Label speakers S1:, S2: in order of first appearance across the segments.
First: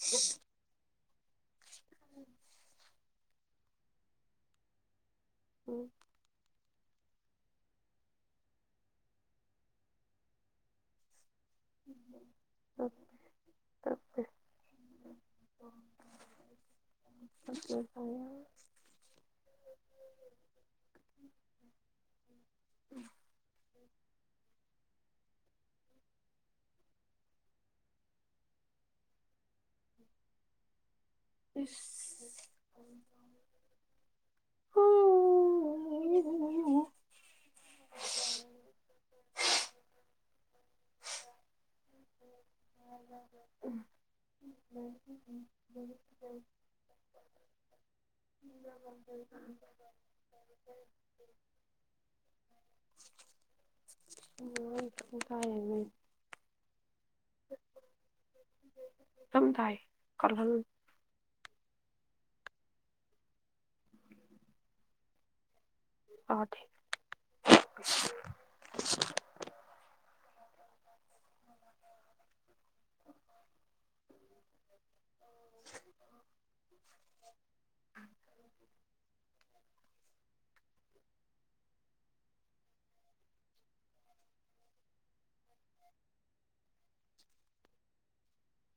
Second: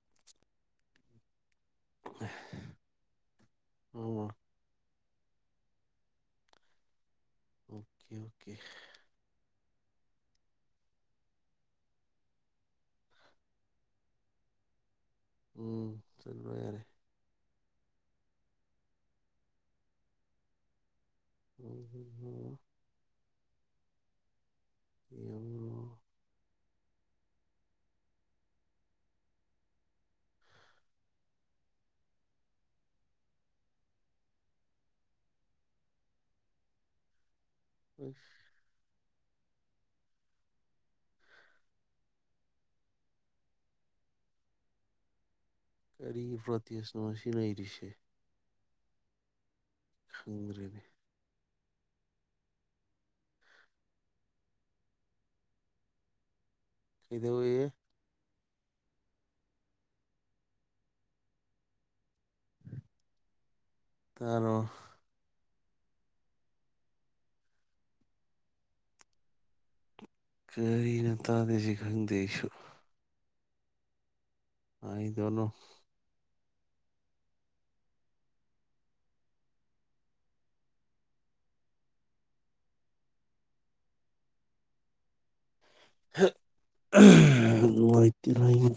S1: inaudible
S2: inaudible ꯑꯣ
S1: ꯎꯝ
S2: okay okay
S1: ꯑꯣꯦ ꯑꯣꯀꯦ
S2: ꯎꯝ ꯆꯠꯂꯂꯣ ꯌꯥꯔꯦ ꯎꯝ ꯍ ꯍꯝ ꯌꯦꯕꯨꯣ
S1: ꯍ ꯌꯦ
S2: ꯑ
S1: [unintelligible]
S2: ꯀꯔꯤꯕ꯭ꯔꯇꯁꯅꯁꯤꯅ ꯏꯔꯤꯁꯦ
S1: ꯎꯝ
S2: ꯐꯣꯡꯨꯡꯔꯅꯦ
S1: ꯀꯥꯏꯕ
S2: ꯏꯗ
S1: ꯁꯗꯥꯏ ꯀꯍꯜ
S2: ꯇꯔꯣ
S1: ꯑ ꯊ
S2: ꯀꯔꯤꯅ ꯇꯥꯗꯦꯁꯤ ꯈꯪꯗꯦ ꯑꯩꯁꯨ ꯍꯥꯏ ꯆꯅꯣ ꯏꯇꯔ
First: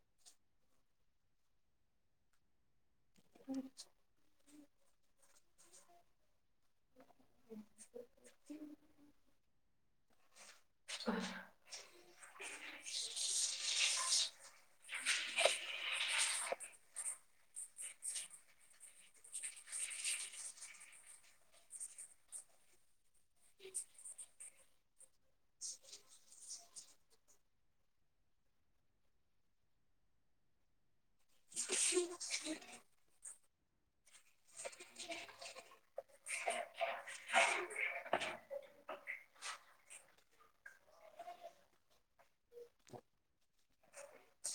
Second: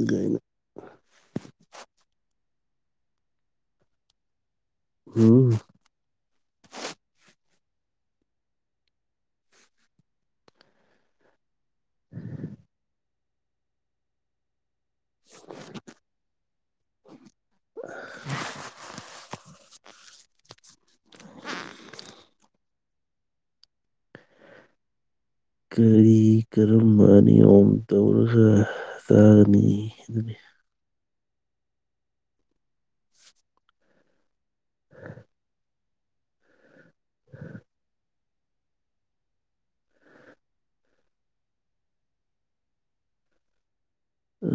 S2: ꯎ ꯀꯥꯏꯅ
S1: ꯎꯝ
S2: ꯎꯝ
S1: ꯑ ꯍ
S2: [unintelligible] [inaudible] ꯀꯔꯤ ꯀꯔꯝꯕ ꯅꯤꯌꯣꯝ ꯇꯧꯔꯒ ꯆꯥꯒꯅꯤ ꯑꯗꯨꯅꯤ [inaudible] [inaudible]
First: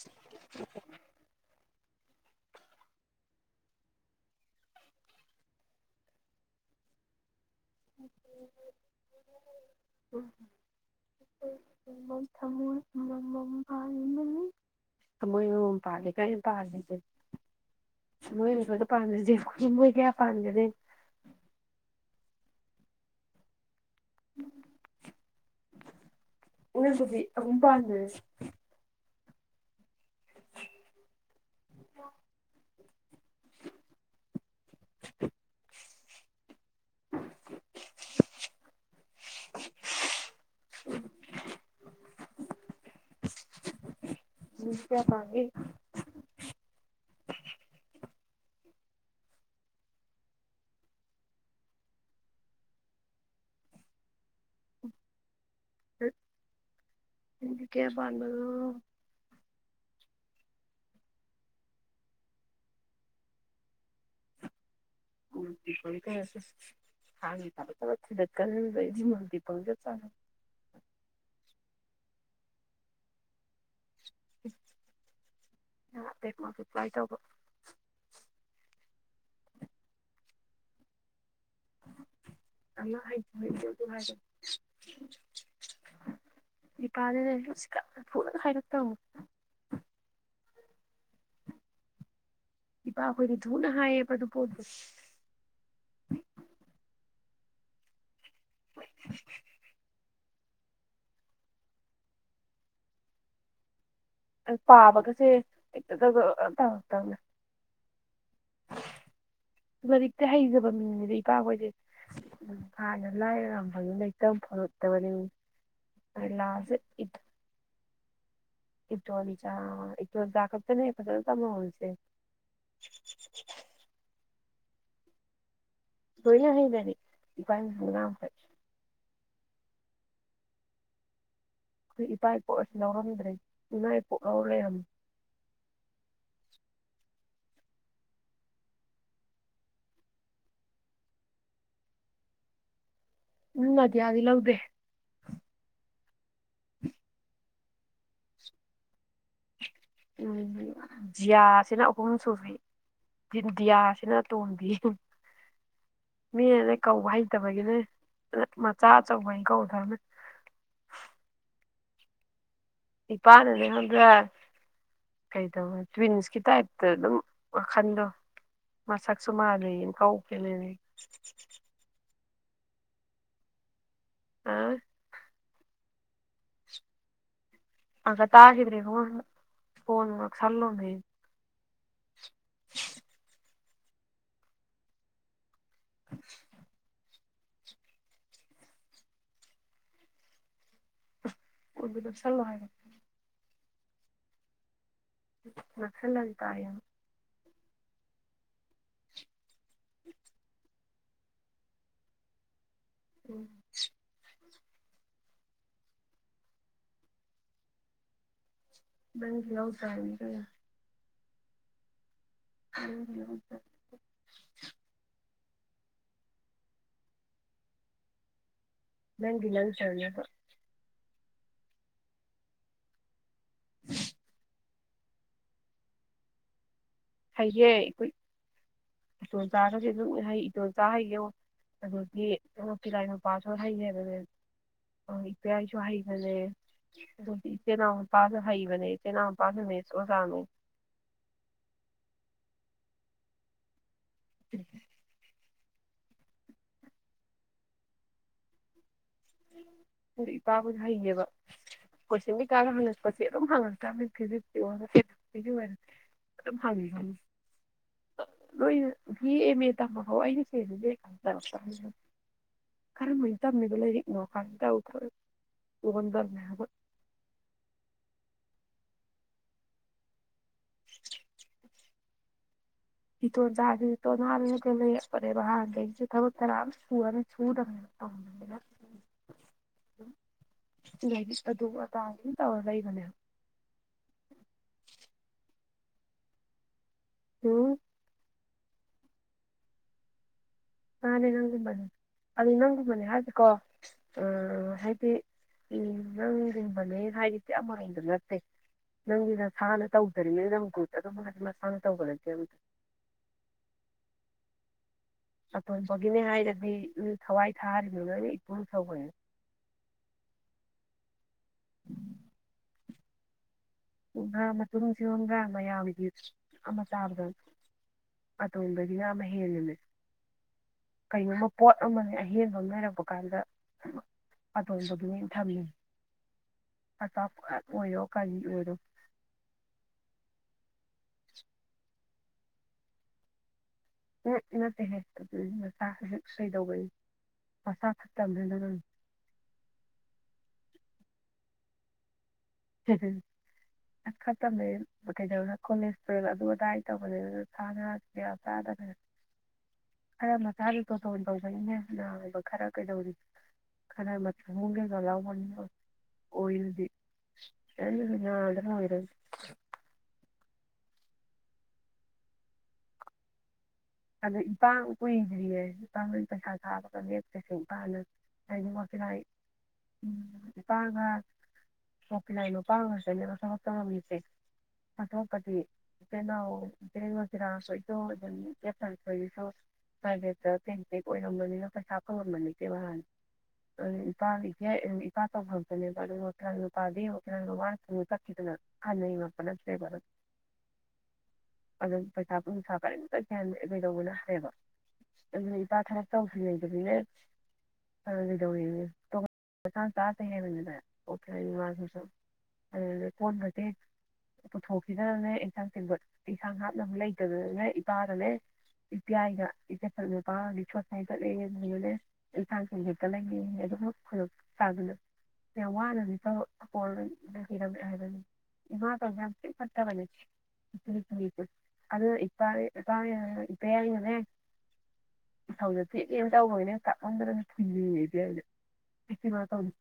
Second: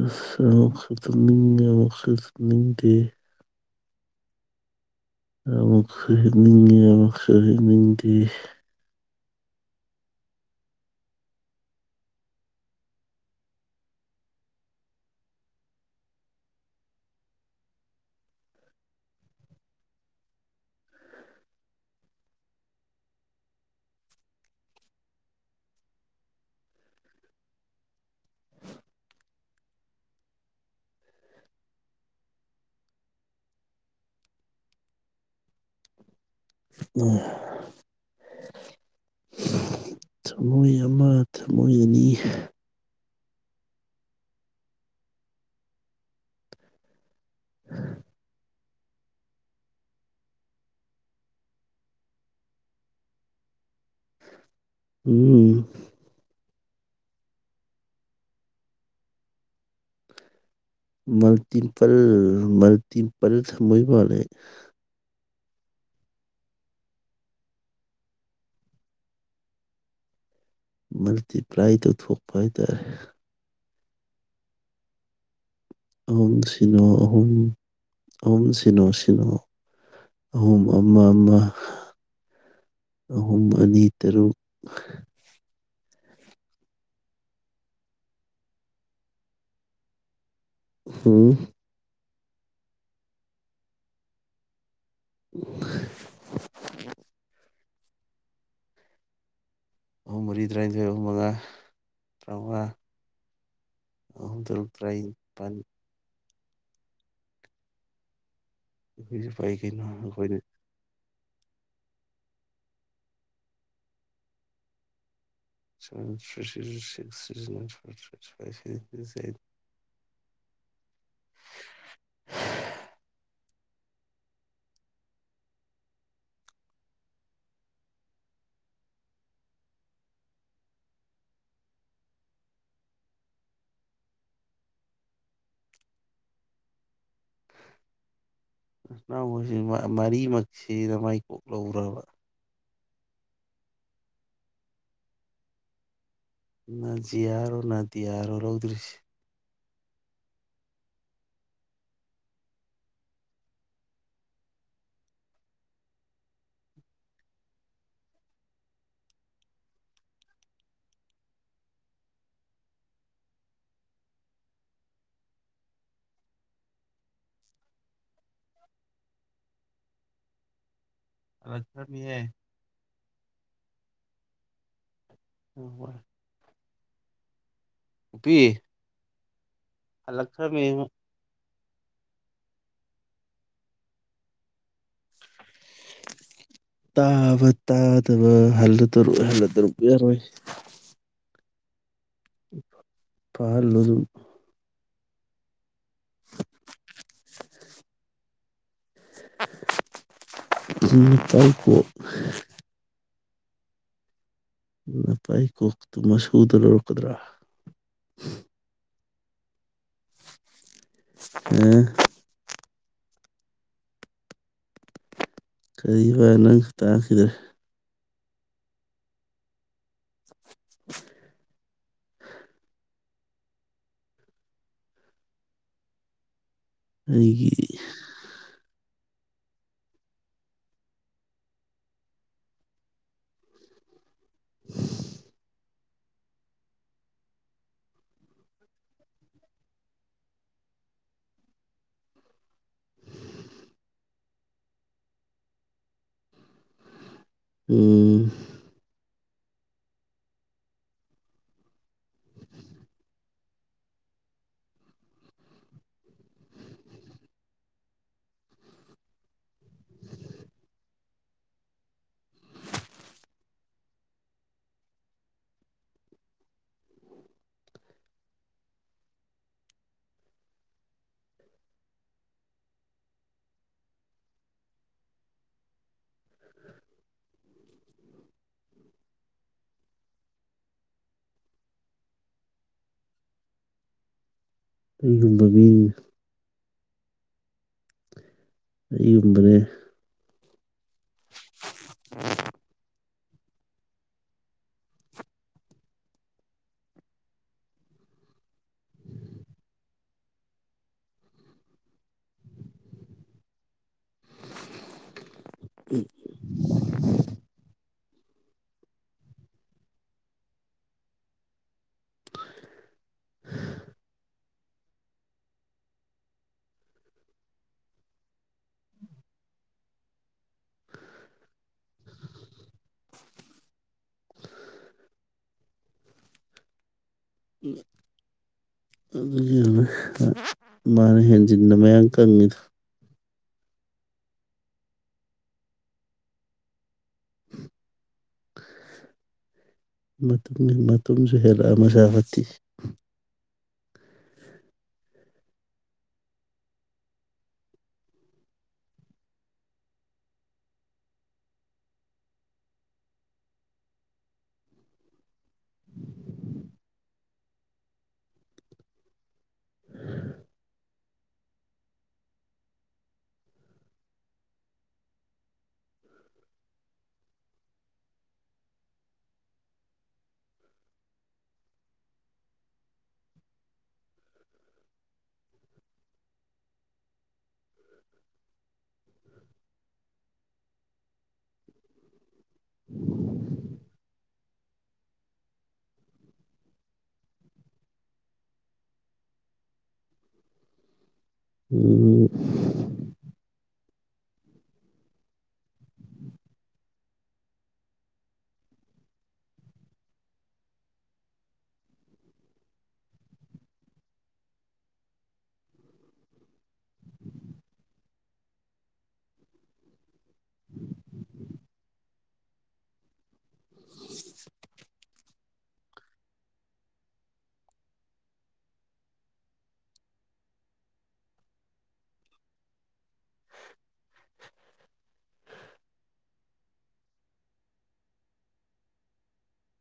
S2: ꯑꯁꯈꯛꯇꯅꯤ ꯑꯃꯈꯛꯇꯅꯤ ꯗꯦ ꯑꯃꯨꯛ ꯁꯍꯤꯅꯤꯦ ꯑꯃꯛ ꯁꯍꯤꯦꯅꯤ ꯗꯒꯤ
S1: ꯊꯃꯣꯏ ꯃꯃꯝ ꯄꯥꯜꯂꯤꯦ ꯀ ꯄꯥꯜꯂꯤꯁꯦ ꯊꯃꯣꯏꯅꯗ ꯄꯥꯗꯁꯦ ꯊꯃꯣꯏ ꯀꯌꯥ ꯄꯥꯟꯗꯗꯦ ꯎꯅ ꯀꯣꯕꯤꯒꯨꯝꯄꯥꯗ [inaudible]
S2: ꯎ ꯊꯃꯣꯏ ꯑꯃ ꯊꯃꯣꯏ ꯑꯅꯤ
S1: ꯎ ꯀꯌꯥ ꯇꯥꯡꯦ
S2: ꯎꯝ
S1: ꯀꯦꯄꯥꯟꯕꯗꯣ
S2: ꯃꯜꯇꯤꯄꯜ ꯃꯜꯇꯤꯄꯜ ꯊꯃꯣꯏꯕꯦ
S1: ꯃ ꯀ ꯍ ꯆ ꯆꯀꯗꯤ ꯃꯗꯤ ꯄ ꯆꯔꯦ
S2: ꯃꯜꯛꯇꯤ ꯄ꯭ꯔꯥꯏ ꯇꯣ ꯊꯣꯛꯄꯥꯏꯇꯥꯔꯦ
S1: [inaudible] ꯑꯇꯩ
S2: ꯑꯍꯨꯝ ꯁꯤꯅꯣ
S1: ꯃꯜꯇꯤꯄ꯭ꯂꯥꯏ ꯇꯧꯕ
S2: ꯑꯍꯨꯝ ꯑꯍꯨꯝ ꯁꯤꯅꯣ ꯁꯤꯅꯣ ꯑꯍꯨꯝ ꯑꯃ ꯑꯃ
S1: ꯑ ꯍꯥꯏ
S2: ꯑꯍꯨꯝ
S1: ꯍꯥꯏ ꯑꯗꯨ
S2: ꯑꯅꯤ
S1: ꯍꯥꯏꯔ
S2: ꯇꯔꯨꯛ
S1: ꯅꯤꯄꯥꯗ ꯂꯩꯁꯤ ꯀ ꯐꯨꯅꯅ ꯍꯥꯏꯔꯛꯇꯕꯅ
S2: ꯎꯝ
S1: ꯏꯄꯥ ꯑꯩꯈꯣꯏꯗꯤ ꯨꯅ ꯍꯥꯏꯌꯦꯕꯗꯨꯄꯣꯠ
S2: INAUDIBLE ꯑꯍꯨꯝ ꯃꯔꯤ ꯇꯔꯥꯅꯤꯊꯣꯏ ꯑꯍꯨꯝ ꯃꯉꯥ ꯇꯔꯥꯃꯉꯥ ꯑꯍꯨꯝ ꯇꯔꯨꯛ
S1: ꯄꯥꯕꯒꯁꯦ
S2: ꯇꯔꯥꯅꯤꯄꯥꯟ
S1: ꯍꯦꯛꯇꯗꯒ ꯑ ꯇ ꯇꯅꯦ
S2: ꯑꯩꯈꯣꯏꯁꯨ ꯄꯥꯏ ꯀꯩꯅꯣ
S1: ꯃꯔꯤꯛꯇ
S2: ꯑꯩꯈꯣꯏꯅ
S1: ꯍꯥꯏꯖꯕ ꯃꯤ ꯏꯄꯥꯈꯣꯏꯗꯤ ꯎ ꯍꯥꯟꯅ ꯂꯥꯏꯔꯔꯝꯕꯒꯤ ꯂꯩꯇ ꯐꯣꯂꯛꯇꯕꯅꯤ
S2: INAUDIBLE
S1: ꯏ ꯂꯤ ꯆꯣ ꯗꯀꯗꯅꯦ ꯐꯁ ꯃꯥꯣꯜꯁ ꯣꯏꯂ ꯍꯗꯅꯤꯝ ꯐ ꯑꯩꯈꯣꯏ ꯏꯄꯥ ꯏꯄꯨ ꯑꯁꯤ ꯂꯧꯔꯝꯗ꯭ꯔꯦ ꯏꯃꯥ ꯏꯄꯣꯛ ꯂꯧꯔ ꯂꯩꯔꯝꯃꯤ
S2: ꯅꯎꯁꯤ ꯃꯔꯤꯃꯛꯁꯤꯗ ꯃꯥꯏ ꯀꯣꯛ ꯂꯧꯔꯕ
S1: ꯎꯝꯗꯤ ꯌꯥꯗ ꯂꯥꯎꯗꯦ
S2: ꯅꯖꯤꯌꯥꯔꯣ ꯅ ꯗꯤꯌꯥꯔꯣ ꯂꯧꯗ꯭ꯔꯤꯁꯤ
S1: ꯎꯝ ꯖꯤꯌꯥꯁꯤꯅ ꯑꯍꯨꯝ ꯁꯨꯕꯤ ꯗꯤꯌꯥꯁꯤꯅ ꯇꯣꯝꯕꯤ ꯃꯤꯅ ꯀꯧꯕ ꯍꯩꯇꯕꯒꯤꯅꯦ ꯃꯆꯥ ꯑꯆꯧꯕꯒꯤ ꯀꯧꯗꯕꯅꯦ ꯏꯄꯥꯅꯅꯦ ꯈꯕ꯭ꯔꯥ ꯀꯩꯗꯧꯋꯦ ꯇ꯭ꯋꯤꯟꯁꯀꯤ ꯇꯥꯏꯞꯇ ꯑꯗꯨꯝ ꯋꯥꯈꯟꯗꯣ ꯃꯁꯛꯁꯨ ꯃꯥꯜꯂꯌꯦꯡ ꯀꯧ ꯀꯅ
S2: ꯑꯂꯛꯆꯔ ꯃꯤꯌꯦ
S1: ꯑꯥ
S2: ꯑ
S1: ꯑꯒ ꯇꯥꯁꯗ꯭ꯔꯦ ꯍ ꯐꯅ
S2: ꯍꯜꯂꯛꯈ꯭ꯔꯃꯤ
S1: ꯁꯜꯂꯣ [inaudible]
S2: ꯇ ꯇꯥꯗꯕ ꯍꯜꯂ ꯇꯔ ꯍꯜꯂ ꯇꯔꯨ ꯌꯥꯔꯣꯏ
S1: ꯑꯣꯕꯨꯗꯁꯣ ꯁꯂ ꯍꯥꯏꯦ
S2: ꯄꯥꯜꯂꯨꯡ
S1: ꯐꯁꯜꯦꯜ ꯇꯥꯏ
S2: [inaudible]
S1: [inaudible]
S2: ꯎ ꯇꯥꯏꯄ
S1: ꯎꯝ
S2: ꯅ ꯄꯥꯏ ꯀꯣꯛꯇꯨ ꯃꯁꯨꯗ ꯂꯧꯔꯛꯀꯗ꯭ꯔꯥ
S1: ꯪꯗꯤ ꯌꯥꯥꯎ ꯇꯥꯏꯅꯤ ꯀ
S2: ꯑ
S1: ꯎꯝ
S2: ꯀꯔꯤ ꯋꯥ ꯅꯪ ꯇꯥꯈꯤꯗ꯭ꯔꯦ
S1: ꯅꯪꯗꯤ ꯅꯪ ꯆꯅꯕ
S2: [unintelligible]
S1: [unintelligible]
S2: ꯑꯩꯒꯤ
S1: ꯏꯇꯣꯆꯥꯗꯗꯤ ꯑꯗꯨꯝ ꯍꯩ ꯏꯇꯣꯜꯆꯥ ꯍꯩꯒꯣ ꯑꯗꯨꯗꯒꯤꯄꯤꯤꯂꯥꯏ ꯃꯄꯥꯁꯨ ꯍꯩꯌꯦꯕꯅꯦ ꯏꯄꯥꯌꯥꯁꯨ ꯍꯩꯕꯅꯦ ꯑꯗꯨꯗꯤ ꯏꯆꯤꯜ ꯏꯅꯥꯎꯄꯥꯁꯨ ꯍꯩꯕꯅꯦ ꯏꯆꯤ ꯏꯅꯥꯎꯄꯥꯁꯨ ꯃꯤꯁ ꯑꯣꯖꯥꯅꯤ ꯎꯝ
S2: ꯎꯝ
S1: ꯏꯄꯥꯕꯨꯁꯨ ꯍꯩꯉꯦꯕ ꯀꯣꯏꯁꯤꯡ ꯏꯀꯥꯒ ꯍꯪꯉꯛꯄꯁꯦ ꯑꯗꯨꯝ ꯍꯪꯉꯛꯇꯕꯅꯦ ꯐꯤꯖꯤꯛꯁꯀꯤ ꯑꯣꯏ ꯐꯤꯒꯤ ꯑꯗꯨꯝ ꯍꯥꯡꯉꯤꯅꯤ ꯅꯣꯏꯅ ꯑꯦꯝ ꯑꯦ ꯇꯝꯃꯍ ꯑꯩꯅ ꯁꯦꯕ ꯈꯔꯝꯕꯅ ꯇꯝꯃꯤꯕ ꯂꯥꯏꯔꯤꯛ ꯅ ꯀꯥꯟꯗ ꯎꯊ ꯑꯣꯟꯗꯔꯃꯦꯕ [unintelligible] ꯏꯇꯣ ꯇꯥꯇꯅꯔꯒ ꯂꯩꯅꯦꯦꯕ ꯍꯥꯡ ꯑꯕꯨ ꯇꯔꯥꯡ ꯆꯨꯔ ꯆꯨꯗ ꯉꯅ ꯇ ꯂꯩꯥꯏꯁꯨ ꯑꯗꯨ ꯑꯥꯡ ꯁꯝ ꯇꯧꯔ ꯂꯩꯕꯅꯦ
S2: ꯑꯩꯨꯝꯕꯕꯤꯟ
S1: ꯎꯝ
S2: ꯑꯩꯒꯨꯝꯕꯅꯦ
S1: ꯅꯅꯦ ꯅꯪꯨ ꯃꯅꯦ ꯑꯗꯨ ꯅꯪ ꯃꯅꯦ ꯍꯥꯏꯦ ꯀꯣ ꯍꯥꯏꯗꯤ ꯅꯪ ꯂꯤꯡꯕꯅꯦ ꯍꯥꯏꯗꯤꯗꯤꯤ ꯑꯃꯔꯣꯗ ꯅꯠꯇꯦ ꯅꯪꯗꯤ ꯅꯁꯥꯅ ꯇꯧꯗꯔꯤꯉꯩꯗ ꯒ꯭ꯔꯨꯠ ꯑꯗꯨꯝ ꯍꯥꯏꯗꯤ ꯃꯁꯥꯅ ꯇꯧꯒ ꯅꯠꯇꯦ ꯑꯗꯨ ꯑꯇꯣꯏꯕꯒꯤꯅꯦ ꯍꯥꯏꯔꯗꯤ ꯊꯋꯥꯏ ꯊꯥꯔꯤ ꯌꯦꯉꯥꯏꯗꯤ ꯏꯄ ꯁꯦ ꯃꯇꯨꯡꯁꯤꯔꯣꯝꯗ ꯃꯌꯥꯝꯒꯤꯗꯤ ꯑꯃ ꯆꯥꯕꯗ ꯑꯇꯣꯡꯕꯗꯒꯤꯅ ꯑꯃ ꯍꯦꯟꯜꯂꯤꯃꯦ ꯀꯩꯒꯨꯝꯕ ꯄꯣꯠ ꯑꯃ ꯑꯍꯦꯟꯕ ꯑꯃ ꯂꯩꯔꯛꯄ ꯀꯥꯟꯗ ꯑꯇꯣꯡꯕꯗꯨꯅꯦ ꯊꯝꯃꯤ ꯑꯇꯥ ꯑꯣꯏꯣ ꯀꯒꯤ ꯎ
S2: ꯍ ꯃꯥꯅ ꯍꯦꯟꯖꯤꯟꯅ ꯃꯌꯥꯡ ꯀꯪꯉꯤꯗꯨ
S1: ꯎ ꯅꯠꯇꯦ ꯍꯦꯛꯇ ꯃꯁꯥ ꯍꯦꯛ ꯁꯩꯗꯧꯕꯅꯤ ꯃꯁꯥ ꯐꯠꯇꯕꯅꯤꯅ ꯅꯪ
S2: ꯃꯇꯨꯡ ꯃꯇꯨꯡꯨꯝꯁꯨ ꯍꯦꯜꯂꯛ ꯑꯃ ꯁꯥꯕꯠꯇꯤ
S1: ꯑꯁ ꯈꯛꯇꯅꯦ ꯀꯩꯗꯧꯅ ꯀꯣꯂꯦꯖ ꯇꯨꯋꯦꯜꯚ ꯑꯗꯨ ꯑꯗꯥꯏꯗ ꯇꯧꯕꯅꯦ ꯑꯗꯨꯅꯅꯌꯥ ꯆꯥꯗꯅꯅ ꯈꯔ ꯃꯆꯥꯗꯨ ꯇꯣꯇꯣꯟ ꯇꯧꯕꯅꯦꯅꯥꯕ ꯈꯔ ꯀꯩꯗꯧꯔꯤ ꯈꯔ ꯃ ꯀꯩꯗꯣ ꯂꯧꯕꯅꯤ ꯑꯣꯏꯔꯗꯤ ꯑꯦ ꯅꯗ ꯑꯣꯏꯔ ꯑꯗ ꯏꯄꯥ ꯀꯨꯏꯗ꯭ꯔꯤꯌꯦ ꯏꯄꯥꯅ ꯄꯩꯁꯥ ꯊꯥꯕꯒ ꯂꯦꯞꯇꯦꯁꯦ ꯏꯄꯥꯅ ꯍꯥꯏꯗꯤ ꯃꯀꯤꯂꯥꯏ ꯎ ꯏꯄꯥꯒ ꯃꯀꯤꯤꯂꯥꯏ ꯃꯄꯥꯡꯒꯁꯨꯦꯅꯦ ꯊꯕꯛ ꯇꯧꯔꯝꯃꯤꯁꯦ ꯐꯥꯊꯣꯛꯄꯗꯤ ꯏꯆꯦ ꯏꯅꯥꯎ ꯏꯆꯦꯟ ꯉꯆꯤꯔꯥꯡ ꯁꯣꯏꯗꯣꯛ ꯑꯗꯨꯝ ꯍꯥꯏꯦ ꯇꯦꯡ ꯇꯦꯛ ꯑꯣꯏꯔꯝꯃꯅꯤꯅ ꯄꯩꯁꯥ ꯐꯪꯉꯝꯃꯅꯤ ꯁꯤ ꯋꯥꯟ ꯅꯨꯄꯥꯗꯤꯁꯦ ꯏꯄꯥ ꯇꯧꯐꯝꯗꯅꯦꯕ ꯑꯗꯨꯒ ꯍꯣꯇꯅꯥꯜ ꯅꯨꯄꯥꯗꯤ ꯍꯣꯇꯤꯥꯟ ꯅꯨꯄꯥꯅ ꯁꯨꯝꯅ ꯆꯠꯈꯤꯗꯅ ꯍꯥꯟꯅꯩꯉꯄ ꯅꯁꯨꯦ ꯚ
S2: ꯎꯝ
S1: ꯀꯩꯗꯧꯕꯅ ꯍꯥꯏꯌꯦꯕ ꯑꯗꯨꯅ ꯏꯄꯥ ꯊꯔ ꯇꯧꯁꯨ ꯂꯩꯇꯕꯅꯤꯅꯦ ꯀꯩꯗꯧꯔꯤꯥꯡ ꯆꯥꯖꯩ ꯍꯥꯏꯕꯅꯤꯅ ꯑꯣꯦ ꯏꯃꯥꯁꯨ ꯁꯨꯝ ꯑꯗꯨꯅ ꯀꯣꯟꯕꯁꯦ ꯄꯨꯊꯣꯛꯈꯤꯗꯅꯅꯦ ꯏꯟꯁꯥꯡ ꯊꯦꯡꯈꯠ ꯏꯟꯁꯥꯡ ꯍꯥꯞꯅꯕ ꯂꯩꯇꯕꯅꯤꯅ ꯏꯄꯥꯗꯅꯦ ꯏꯄꯥꯌꯥꯒ ꯏꯆꯠ ꯃꯄꯥꯒꯗꯤ ꯁꯣꯠꯁꯥꯏ ꯆꯠꯂꯦ ꯑꯗꯨꯅꯅꯦ ꯏꯟꯁꯥꯡꯁꯤꯡ ꯍꯦꯛꯇ ꯂꯩꯒ ꯑꯗꯨꯅ ꯈꯨꯗꯣꯡ ꯆꯥꯗꯅ ꯌꯥꯝ ꯋꯥꯅꯗꯤꯆꯧꯄꯅ ꯍꯤꯔꯝꯃꯦꯦ ꯍꯥꯏꯕꯅꯤ ꯏꯃꯥ ꯇꯧꯁ ꯌꯥꯝ ꯆꯤꯛ ꯐꯠꯇꯕꯅꯦ ꯏꯆꯨ ꯏꯁꯦ ꯑꯗꯨꯅ ꯏꯄꯥ ꯏꯄꯥ ꯌꯥ ꯏꯇꯦ ꯌꯥꯏꯅꯅꯦ ꯏꯊꯧꯗ ꯊꯤꯂꯦ ꯇꯧꯕꯒꯤꯅꯦ ꯀꯥꯛꯂꯝꯝꯗ꯭ꯔꯁꯨ ꯊꯨꯉꯉ ꯏꯕꯦꯁꯦ ꯏꯆꯤꯃ ꯇꯧꯅꯤ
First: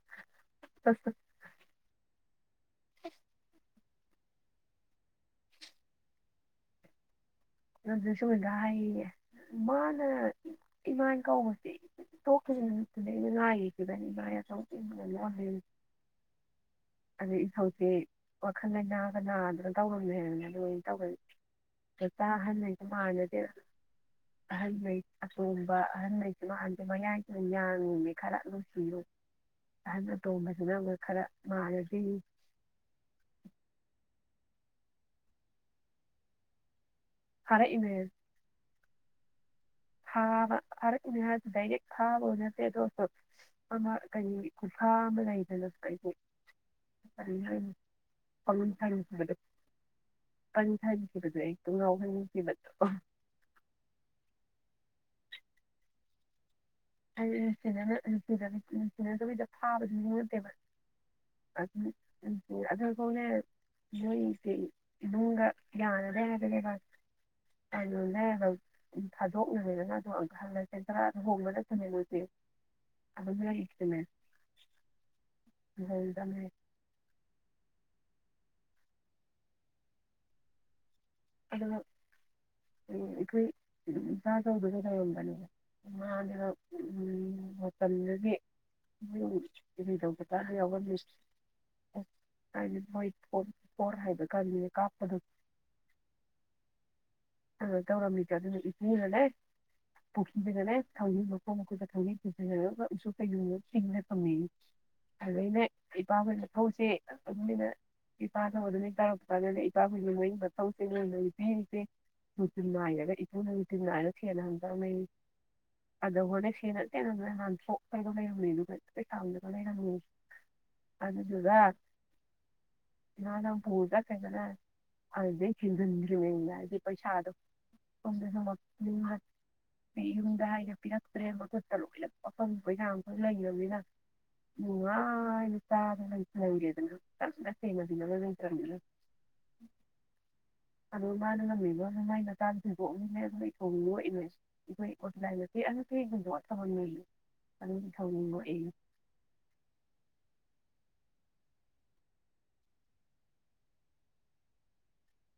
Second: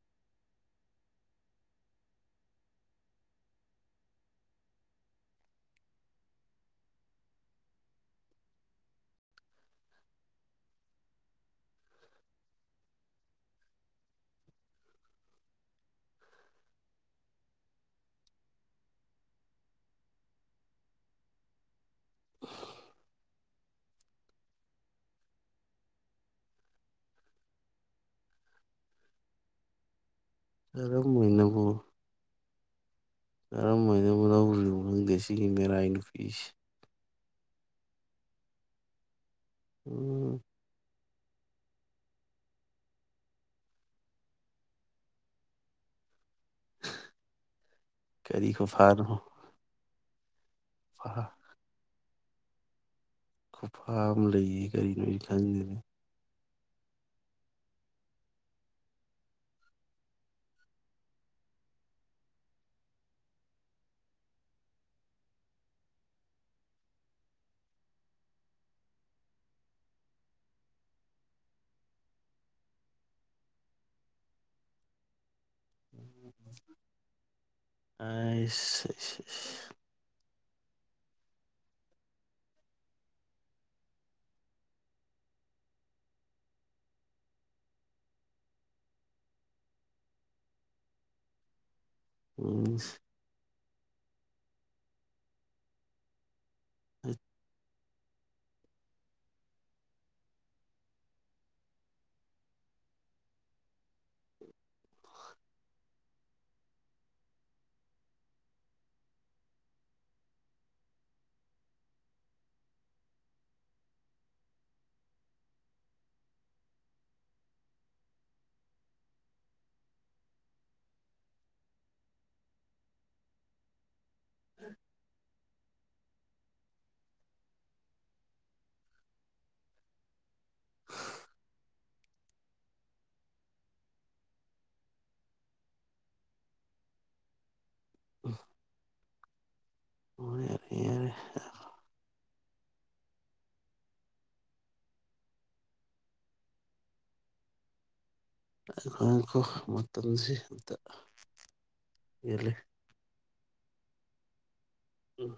S1: ꯑꯗꯨꯣꯖꯤ ꯁꯨꯃꯤꯗꯥ ꯍꯥꯏꯌꯦ ꯃꯥꯅ ꯏꯃꯥꯅ ꯀꯧꯕꯁꯦ ꯊꯣꯛꯈꯤꯕꯅꯠꯇꯗꯩꯩꯅ ꯉꯥꯏꯈꯤꯈꯤꯕꯅꯤ ꯏꯃꯥ ꯑꯆꯧ ꯏꯕꯅ ꯂ ꯑꯗꯨ ꯏꯧꯁꯦ ꯋꯥꯈꯜ ꯂꯩꯥꯏꯅꯥ ꯀꯅꯥꯗꯅ ꯇꯧꯔꯝꯃꯦꯗꯅ ꯑꯗꯨꯃꯥꯏꯅ ꯇꯧꯒꯅꯤ ꯑꯍꯜꯉꯩ ꯑꯇꯣꯡꯕ ꯑꯍꯜꯉꯩꯁꯨ ꯅꯍꯥꯟꯁꯦ ꯃꯌꯥꯏꯁꯨ ꯌꯥꯉꯅꯦ ꯈꯔ ꯅꯨꯡꯁꯤꯌꯨ ꯑꯍ ꯑꯇꯣꯕꯁꯤꯅ ꯑꯃ
S2: ꯀꯔꯝ
S1: ꯈꯔ
S2: ꯍꯥꯏꯅꯕꯨ
S1: ꯅꯥꯔꯗꯤ
S2: ꯀꯔꯝ ꯍꯥꯏꯅꯕꯨ ꯂꯧꯔꯤꯅꯣ ꯁꯤꯒꯤ ꯃꯦ ꯔ ꯏꯪ ꯐꯤꯤꯁ
S1: ꯍꯔꯛ ꯏꯅꯦ
S2: ꯎꯝ
S1: ꯍꯔ ꯉꯍꯥꯁꯨ ꯗꯥꯏꯔꯦꯛ ꯊꯥꯕ ꯅꯠꯇꯦ ꯑꯗꯨ ꯑꯣꯏꯁꯨ ꯑꯃ ꯀꯔꯤ ꯀꯨꯟꯐꯥ ꯑꯃ ꯂꯩꯗꯅꯁꯨ ꯀ ꯉ
S2: ꯀꯔꯤ ꯈꯨꯐꯥꯅꯣ
S1: ꯄꯟ
S2: ꯈꯨꯐꯥ
S1: ꯊꯥꯏꯕꯤꯈꯤꯕꯗꯣ ꯑꯩ ꯑꯗꯨꯝ ꯉꯥꯎꯍꯅꯤꯡꯉꯤ [unintelligible]
S2: ꯈꯨꯐꯥ ꯑꯃ ꯂꯩꯌꯦ ꯀꯔꯤꯅꯣꯁꯨ ꯈꯪꯗꯦꯅ
S1: ꯑ ꯅꯨꯡꯁꯤ ꯅꯨꯡꯁꯤꯅꯗꯕꯤꯗ ꯐꯥꯕꯁꯨ ꯉꯠꯇꯦꯕ ꯑꯗꯨꯈꯅꯦ ꯅꯣꯏꯁꯦ ꯏꯃꯨꯡꯗ ꯌꯥꯅ ꯂꯩꯔꯒ ꯀꯀ ꯀꯩꯅꯣ ꯂꯩꯔꯒ ꯊꯥꯗꯣꯛꯅꯕꯅꯕꯗꯅ ꯑꯗꯨꯣ ꯍꯜꯂꯁꯦ ꯈꯔꯥ ꯑꯗꯨ ꯍꯣꯡꯕꯗ ꯁꯦ ꯑ ꯍ ꯃ ꯑꯗꯨꯗꯅꯤ
S2: ꯑ
S1: ꯑ ꯑꯩꯈꯣꯏ ꯏꯄꯥ ꯇꯗꯨꯅ ꯂꯩꯔꯝꯕꯅꯦꯕ ꯏꯃꯥꯅꯦ ꯃꯇꯝꯗꯨꯗꯒꯤ ꯃꯌ ꯀ ꯇꯧꯕ ꯇꯥꯔ ꯌꯥꯎꯔꯝꯃꯤ ꯑꯗꯨ
S2: ꯑꯩꯁ
S1: ꯍꯣꯏ ꯐꯣ ꯍꯔ ꯍꯥꯏꯕ ꯀ ꯀꯥꯞꯄꯗꯨ
S2: ꯑ
S1: ꯀꯣ ꯇꯧꯔꯝꯃꯤꯗꯦ ꯑꯗꯨꯅ ꯏꯄꯨꯅꯅꯦ ꯄꯨꯈꯁꯤꯁꯤꯅꯅꯦ ꯈꯪꯖꯤꯩ ꯃꯈꯣꯡ ꯃꯈꯨꯠꯇ ꯈꯪꯖꯤꯩ ꯄꯨꯁꯤꯔ ꯎꯁꯨ ꯀꯩꯒꯨꯝꯅ ꯇꯤꯡꯖ ꯐꯝꯃꯤ ꯑꯗꯨꯗ ꯑꯩꯅ ꯏꯄꯥ ꯍꯣꯏꯅ ꯊꯧꯁꯦ ꯑꯗꯨꯃꯥꯏꯅ ꯏꯄꯥ ꯊꯧ ꯑꯗꯨꯃ ꯇꯥꯔꯛꯄ ꯀꯥꯟꯗꯩꯅ ꯏꯄꯥ ꯍꯣꯏꯅ ꯃ ꯃ ꯊꯧꯁꯦ ꯂꯅꯒꯤ ꯄꯤꯔꯤꯁꯦ ꯃꯅꯨꯡꯆꯤꯟ ꯅꯥꯏꯔꯒ ꯏꯄꯨꯅ ꯅꯨꯡꯆꯤꯟ ꯅꯥꯏꯔꯒ ꯁꯦꯟꯅꯍꯝꯗꯕꯅꯤ ꯑꯗ ꯍꯣꯔꯅ ꯁꯦꯟꯅ ꯇꯦꯗꯅ ꯅꯍꯥꯟꯊꯣꯛ ꯀꯩꯒ ꯂꯩꯔꯝꯃꯤꯗꯨ ꯀ ꯀꯩ ꯁꯥꯝꯗꯒ ꯂꯩꯔꯝꯃꯤ ꯑꯗꯨꯗꯨꯒ ꯅꯍꯥꯟꯅ ꯄꯨꯗ ꯀꯩꯗꯅ ꯑꯗꯨꯗꯩ ꯆꯤꯟꯁꯤꯟꯗ꯭ꯔꯤꯉꯩꯗ ꯍꯥꯏꯗꯤ ꯄꯩꯁꯥꯗ ꯀꯗ ꯁ ꯍꯥꯏꯦ ꯄꯤꯌꯥꯦ ꯂꯣꯏꯅ ꯄꯀꯪ ꯄꯖꯈ ꯂꯩꯈ꯭ꯔꯕꯅꯤꯅ ꯅꯨꯡꯉꯥꯏꯅ ꯆꯥꯗꯅ ꯂꯩꯁꯤꯜꯂꯝꯒꯦꯗꯅꯪꯗ ꯁꯤꯅꯗꯤꯅ ꯇꯔꯃꯦ
S2: ꯎꯝ ꯌꯥꯔꯦ ꯌꯥꯔꯦ
S1: ꯑꯗꯨꯗ ꯃꯥꯔꯅꯃꯤ ꯃꯥꯏ ꯃꯇꯥꯡ ꯊꯣꯏꯗꯣꯛꯅꯤꯡꯉ ꯑꯗꯨꯣꯏ ꯇꯣꯡꯅꯤꯡꯏꯣꯏ ꯑꯩꯈꯣꯏ ꯑꯣꯖꯂꯥꯏꯗ ꯀ ꯑ ꯀ ꯣꯏꯕꯣ ꯇꯧꯍꯟꯂꯣꯏꯅꯦ
S2: ꯑꯩꯈꯣꯈꯣ ꯃꯇꯝꯁꯤ ꯏꯔ ꯂꯩ ꯎꯝ ꯎꯝ